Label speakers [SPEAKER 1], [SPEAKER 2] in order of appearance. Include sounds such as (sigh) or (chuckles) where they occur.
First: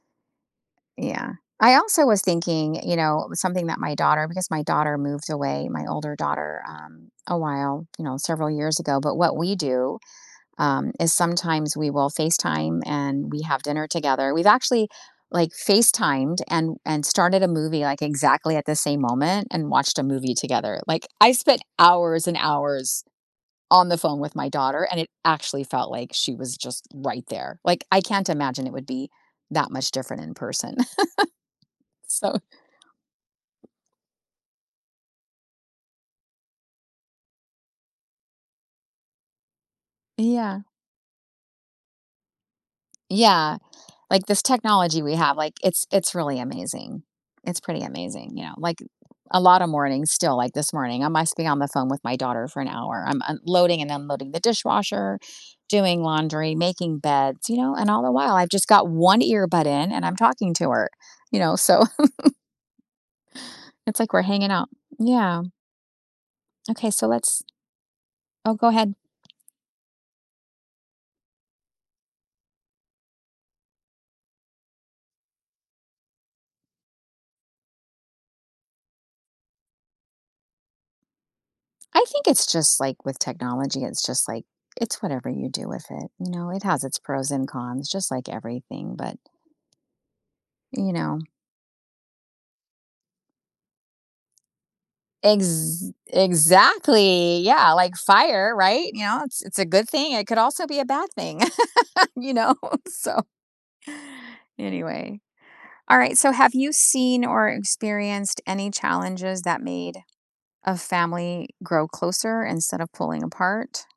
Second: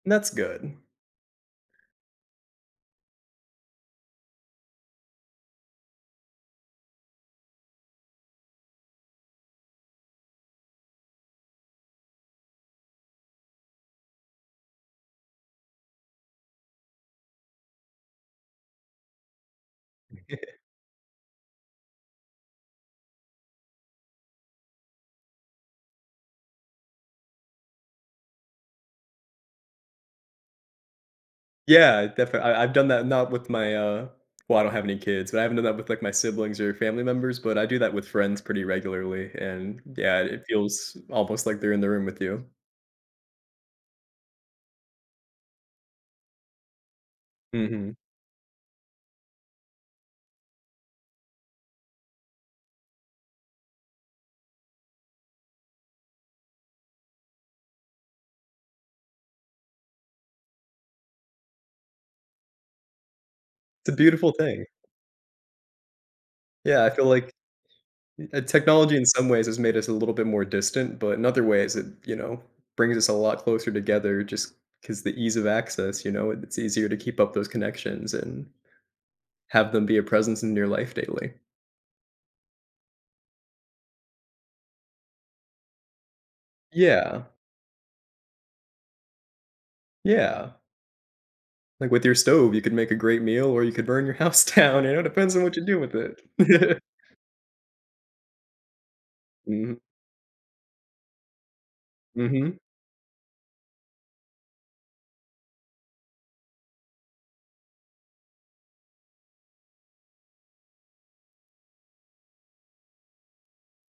[SPEAKER 1] That's good.
[SPEAKER 2] Yeah. I also was thinking, you know, something that my daughter because my daughter moved away, my older daughter, um, a while, you know, several years ago, but what we do, um, is sometimes we will FaceTime and we have dinner together. We've actually, like, FaceTimed and and started a movie, like, exactly at the same moment, and watched a movie
[SPEAKER 1] Yeah.
[SPEAKER 2] together. Like, I spent hours and hours on the phone with my daughter, and it actually felt, like, she was just right there, like, I can't imagine it would be that much different in person. (laughs)
[SPEAKER 1] Yeah,
[SPEAKER 2] So
[SPEAKER 1] definitely I I've done that, not with my, uh well, I don't have any kids, but I haven't done that with, like, my siblings or family members, but I do that with friends pretty regularly, and yeah, it
[SPEAKER 2] Yeah.
[SPEAKER 1] feels almost like they're in the room with you.
[SPEAKER 2] Yeah, like, this technology we have, like, it's it's really amazing. It's pretty
[SPEAKER 1] Mhm.
[SPEAKER 2] amazing, you know, like, a lotta mornings still, like, this morning, I must have been on the phone with my daughter for an hour, I'm unloading and unloading the dishwasher, doing laundry, making beds, you know, and all the while I've just got 1 earbud in and I'm talking to her, you know, so (chuckles)
[SPEAKER 1] It's a
[SPEAKER 2] It's like we're
[SPEAKER 1] beautiful
[SPEAKER 2] hanging
[SPEAKER 1] thing.
[SPEAKER 2] out, yeah.
[SPEAKER 1] Yeah, I
[SPEAKER 2] Okay,
[SPEAKER 1] feel,
[SPEAKER 2] so
[SPEAKER 1] like,
[SPEAKER 2] let's
[SPEAKER 1] eh,
[SPEAKER 2] Oh, go ahead.
[SPEAKER 1] technology in some ways has made us a little bit more distant, but in other ways it, you know, brings us a lot closer together just 'cause the ease of access, you know, it's easier to keep up those connections, and have them be a presence in your life daily.
[SPEAKER 2] I think it's just, like, with technology, it's just, like, it's whatever you do with it, you know, it has its
[SPEAKER 1] Yeah.
[SPEAKER 2] pros and cons just like everything, but,
[SPEAKER 1] Yeah.
[SPEAKER 2] you know
[SPEAKER 1] Like, with your stove, you could make a great meal or you could burn your house down, you know, it depends on what you do
[SPEAKER 2] Ex
[SPEAKER 1] with it. Yeah.
[SPEAKER 2] exactly, yeah, like fire, right, you know, it's it's a
[SPEAKER 1] Mhm.
[SPEAKER 2] good thing, it could also be a bad thing, (laughs) you know,
[SPEAKER 1] Mhm.
[SPEAKER 2] so Anyway, all right, so, have you seen or experienced any challenges that made a family grow closer instead of pulling apart?